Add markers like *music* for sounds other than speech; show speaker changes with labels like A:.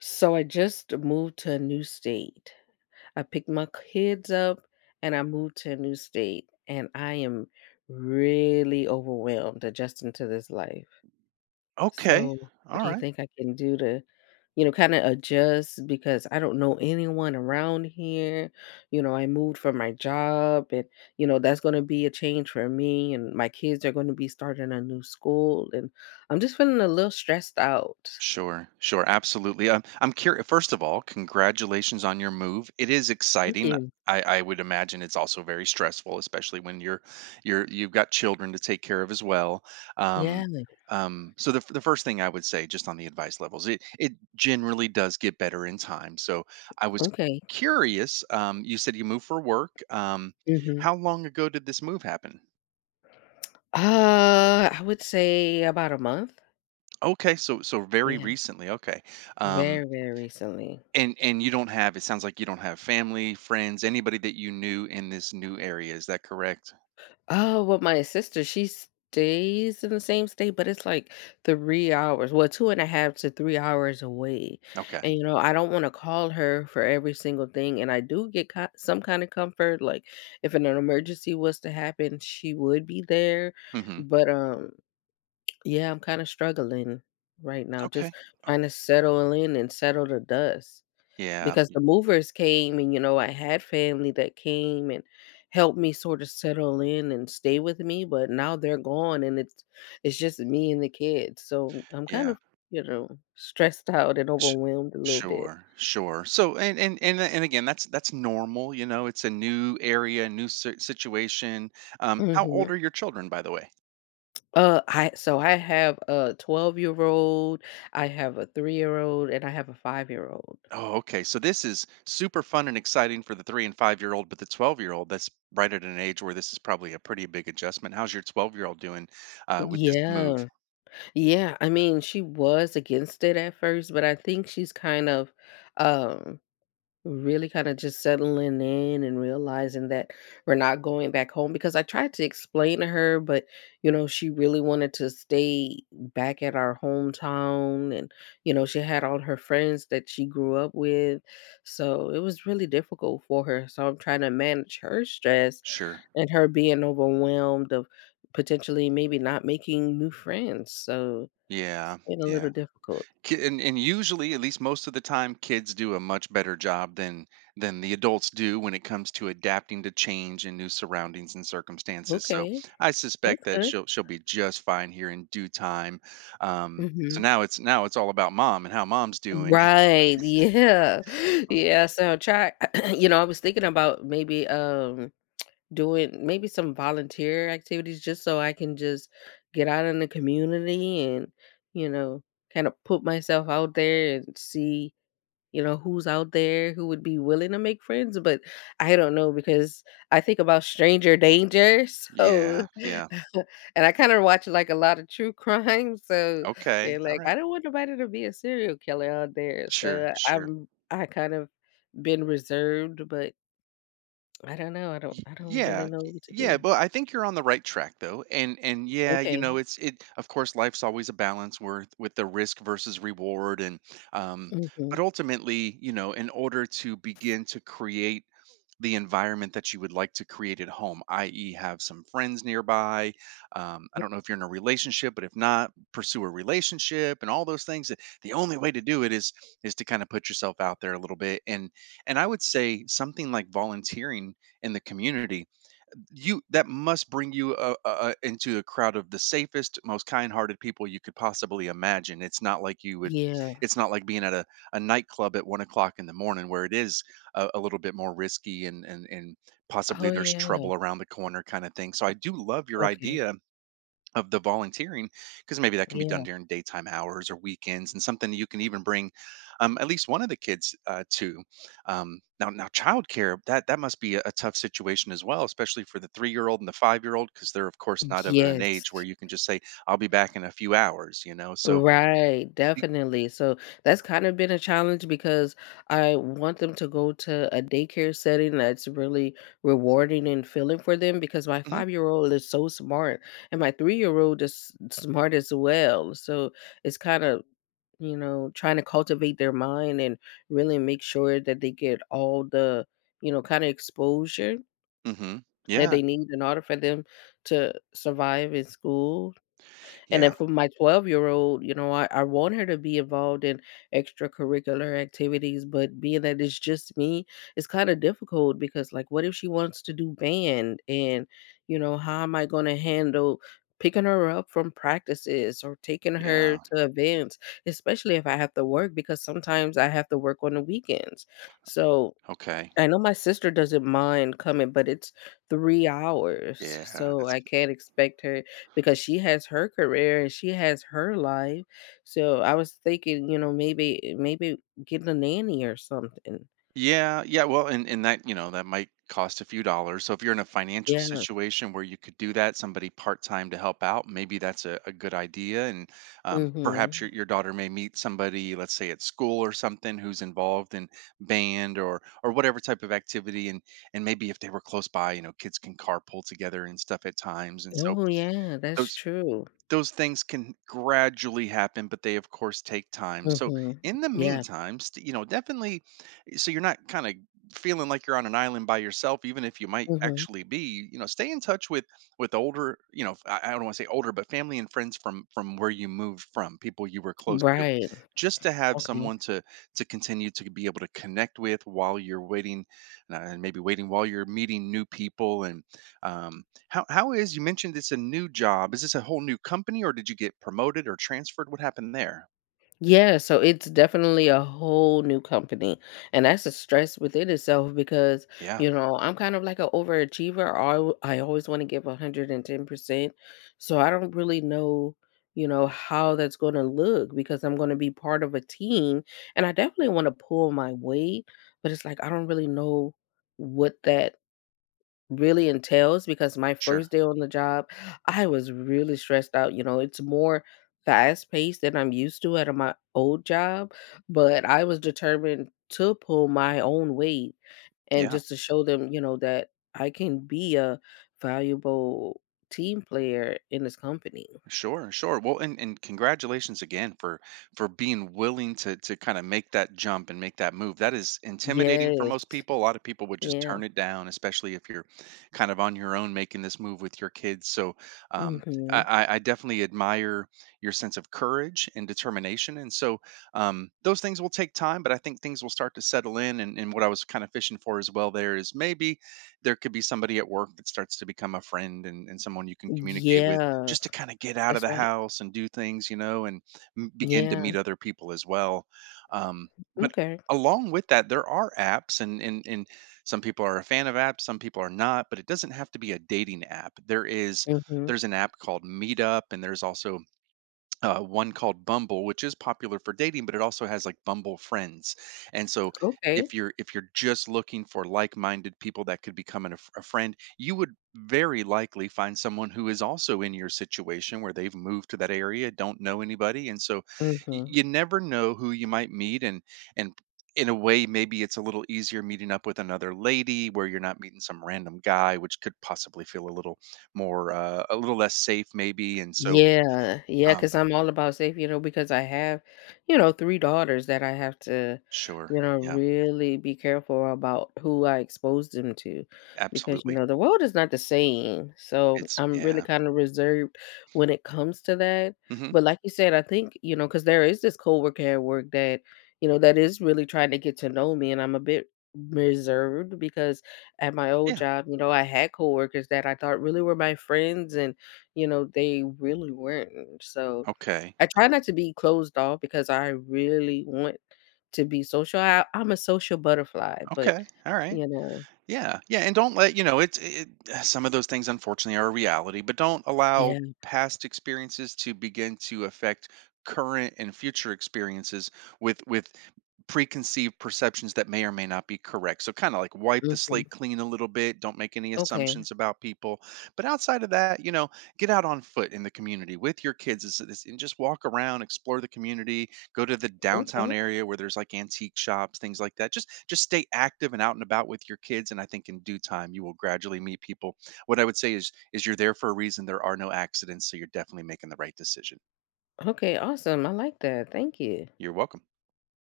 A: So I just moved to a new state. I picked my kids up and I moved to a new state. And I am really overwhelmed adjusting to this life.
B: Okay.
A: So, what
B: All
A: do you
B: right.
A: think I can do to, kind of adjust? Because I don't know anyone around here. You know, I moved for my job, and, that's going to be a change for me. And my kids are going to be starting a new school. And I'm just feeling a little stressed out.
B: Sure. Sure. Absolutely. I'm curious. First of all, congratulations on your move. It is
A: Thank
B: exciting.
A: you.
B: I would imagine it's also very stressful, especially when you've got children to take care of as well.
A: Yeah.
B: Um, so the first thing I would say, just on the advice levels, it generally does get better in time. So I was
A: Okay.
B: curious. You said you moved for work.
A: Mhm.
B: How long ago did this move happen?
A: I would say about a month.
B: Okay, so very
A: Yeah,
B: recently. Okay. Um.
A: very, very recently.
B: And you don't have it sounds like you don't have family, friends, anybody that you knew in this new area, is that correct?
A: Oh, well, my sister, she stays in the same state, but it's like 3 hours, well, two and a half to 3 hours away. And,
B: Okay.
A: you know, I don't want to call her for every single thing. And I do get some kind of comfort. Like if an emergency was to happen, she would be there.
B: Mhm.
A: But, yeah, I'm kind of struggling right now, just
B: Okay. Okay.
A: trying to settle in and settle the dust.
B: Yeah.
A: Because
B: Y
A: the movers came and, you know, I had family that came and helped me sort of settle in and stay with me, but now they're gone and it's just me and the kids. So I'm kind
B: yeah.
A: of, you know, stressed out and
B: Sh
A: overwhelmed a little bit.
B: sure, sure. So and again, that's normal, it's a new area, new si situation. How old
A: Mhm.
B: are your children, by the way?
A: I so I have a 12-year-old, I have a 3-year-old, and I have a 5-year-old.
B: Oh, okay, so this is super fun and exciting for the 3 and 5-year-old, but the 12-year-old, that's right at an age where this is probably a pretty big adjustment. How's your 12-year-old doing, with this move?
A: Yeah. Yeah, I mean, she was against it at first, but I think she's kind of, um really kinda just settling in and realizing that we're not going back home because I tried to explain to her, but, you know, she really wanted to stay back at our hometown and, you know, she had all her friends that she grew up with, so it was really difficult for her, so I'm trying to manage her stress
B: Sure.
A: and her being overwhelmed of potentially maybe not making new friends, so it's
B: Yeah,
A: been a
B: yeah.
A: little difficult.
B: Ki and usually, at least most of the time, kids do a much better job than the adults do when it comes to adapting to change and new surroundings and circumstances, so,
A: Okay,
B: I suspect
A: that's
B: that
A: good.
B: she'll be just fine here in due time, um, so
A: Mhm.
B: now it's now it's all about mom and how mom's doing. *laughs*
A: Right, yeah. *laughs*
B: Um
A: Yeah, so try *clears throat* you know, I was thinking about maybe doing maybe some volunteer activities just so I can just get out in the community and, you know, kind of put myself out there and see who's out there who would be willing to make friends, but I don't know because I think about stranger danger, so
B: Yeah, yeah.
A: *laughs* and I kinda watch, like, a lot of true crime, so
B: Okay,
A: and, like, I
B: alright.
A: don't want nobody to be a serial killer out there,
B: Sure,
A: so
B: sure.
A: I kind of been reserved, but I don't know, I don't
B: Y-
A: I don't really
B: yeah,
A: know
B: y-
A: what to
B: yeah.
A: do.
B: But I think you're on the right track though, and yeah, you know,
A: Okay.
B: it's it. Of course, life's always a balance with the risk versus reward, and um,
A: Mhm.
B: but ultimately, you know, in order to begin to create the environment that you would like to create at home, i.e., have some friends nearby. I don't know if you're in a relationship, but if not, pursue a relationship and all those things. The only way to do it is to kind of put yourself out there a little bit, and I would say something like volunteering in the community you that must bring you into a crowd of the safest, most kind-hearted people you could possibly imagine. It's not like you would,
A: Yeah.
B: it's not like being at a nightclub at 1 o'clock in the morning where it is a little bit more risky and possibly
A: Oh,
B: there's
A: yeah.
B: trouble around the corner kind of thing. So I do love your
A: Okay.
B: idea of the volunteering, because maybe that can be
A: Yeah.
B: done during daytime hours or weekends and something you can even bring at least one of the kids to. Now childcare, that must be a tough situation as well, especially for the 3-year old and the 5-year old, because they're of course not of an
A: Yes.
B: age where you can just say I'll be back in a few hours, so.
A: Right, definitely. So that's kind of been a challenge because I want them to go to a daycare setting that's really rewarding and filling for them because my
B: Mm-hmm.
A: 5 year old is so smart and my 3 year old is smart as well. So it's kind of you know trying to cultivate their mind and really make sure that they get all the you know kind of exposure
B: Hmm.
A: that
B: Yeah.
A: they need in order for them to survive in school and
B: Yeah.
A: then for my 12-year-old, you know, I want her to be involved in extracurricular activities, but being that it's just me, it's kinda difficult because, like, what if she wants to do band? And, you know, how am I gonna handle picking her up from practices or taking her
B: Yeah.
A: to events, especially if I have to work because sometimes I have to work on the weekends. So
B: Okay.
A: I know my sister doesn't mind coming, but it's 3 hours,
B: Yeah,
A: so
B: that's—
A: I can't expect her because she has her career and she has her life, so I was thinking, you know, maybe getting a nanny or something.
B: Yeah, yeah. Well, and that might cost a few dollars. So if you're in a financial
A: Yeah,
B: situation where you could do that, somebody part-time to help out, maybe that's a good idea. And perhaps
A: mhm.
B: your daughter may meet somebody, let's say at school or something, who's involved in band or whatever type of activity. And maybe if they were close by, you know, kids can carpool together and stuff at times. And so
A: Oh, yeah, that's
B: those
A: true.
B: things can gradually happen, but they of course take time. So
A: Mhm.
B: in the
A: Yeah,
B: meantime, definitely, so you're not kind of feeling like you're on an island by yourself, even if you might
A: mhm.
B: actually be. Stay in touch with older, you know, I don't want to say older, but family and friends from where you moved from, people you were close to,
A: Right,
B: just to have
A: okay.
B: someone to continue to be able to connect with while you're waiting, and maybe waiting while you're meeting new people. And um, how is you mentioned it's a new job. Is this a whole new company or did you get promoted or transferred? What happened there?
A: Yeah, so it's definitely a whole new company. And that's a stress within itself because,
B: Yeah,
A: you know, I'm kind of like an overachiever. I always want to give 110%. So I don't really know, you know, how that's going to look because I'm going to be part of a team and I definitely want to pull my weight, but it's like I don't really know what that really entails because my
B: sure.
A: first day on the job, I was really stressed out, you know, it's more fast-paced than I'm used to at, my old job, but I was determined to pull my own weight and
B: Yeah.
A: just to show them, you know, that I can be a valuable team player in this company.
B: Sure, sure. Well, and congratulations again for being willing to kind of make that jump and make that move. That is intimidating for
A: Yes.
B: most people. A lot of people would just
A: Yeah.
B: turn it down, especially if you're kind of on your own making this move with your kids. So um,
A: Mhm.
B: I definitely admire your sense of courage and determination. And so those things will take time, but I think things will start to settle in. And what I was kind of fishing for as well there is maybe there could be somebody at work that starts to become a friend, and someone you can communicate with
A: Yeah.
B: just to kind of get out of
A: That's
B: the
A: right.
B: house and do things, you know, and begin to
A: Yeah.
B: meet other people as well. Um, but
A: Okay.
B: along with that, there are apps, and some people are a fan of apps, some people are not. But it doesn't have to be a dating app.
A: Mhm.
B: There's an app called Meetup, and there's also one called Bumble, which is popular for dating, but it also has like Bumble friends. And so
A: Okay.
B: if you're just looking for like-minded people that could become a friend, you would very likely find someone who is also in your situation, where they've moved to that area, don't know anybody, and so
A: Mhm.
B: you never know who you might meet. And in a way, maybe it's a little easier meeting up with another lady where you're not meeting some random guy, which could possibly feel a little more a little less safe maybe. And so.
A: Yeah, yeah,
B: Um,
A: because 'cause I'm all about safety, you know, because I have, you know, 3 daughters that I have to,
B: Sure.
A: you know,
B: Yeah.
A: really be careful about who I expose them to because, you
B: Absolutely.
A: know, the world is not the same. So,
B: It's—
A: I'm really
B: yeah.
A: kinda reserved when it comes to that.
B: Mhm.
A: But like you said, I think, you know, cause there is this coworker at work that, you know, that is really trying to get to know me, and I'm a bit reserved because at my old
B: Yeah.
A: job, you know, I had coworkers that I thought really were my friends and you know, they really weren't. So
B: Okay.
A: I try not to be closed off because I really want to be social. I'm a social butterfly, but
B: Okay. All right.
A: you know,
B: Yeah. Yeah, and don't let, *sighs* some of those things unfortunately are a reality, but don't allow
A: yeah.
B: past experiences to begin to affect current and future experiences with preconceived perceptions that may or may not be correct. So kind of like wipe the
A: Mhm.
B: slate clean a little bit, don't make any
A: Okay.
B: assumptions about people. But outside of that, you know, get out on foot in the community with your kids and just walk around, explore the community. Go to the
A: Okay.
B: downtown area where there's like antique shops, things like that. Just stay active and out and about with your kids, and I think in due time you will gradually meet people. What I would say is you're there for a reason. There are no accidents, so you're definitely making the right decision.
A: Okay. Awesome. I like that. Thank you.
B: You're welcome.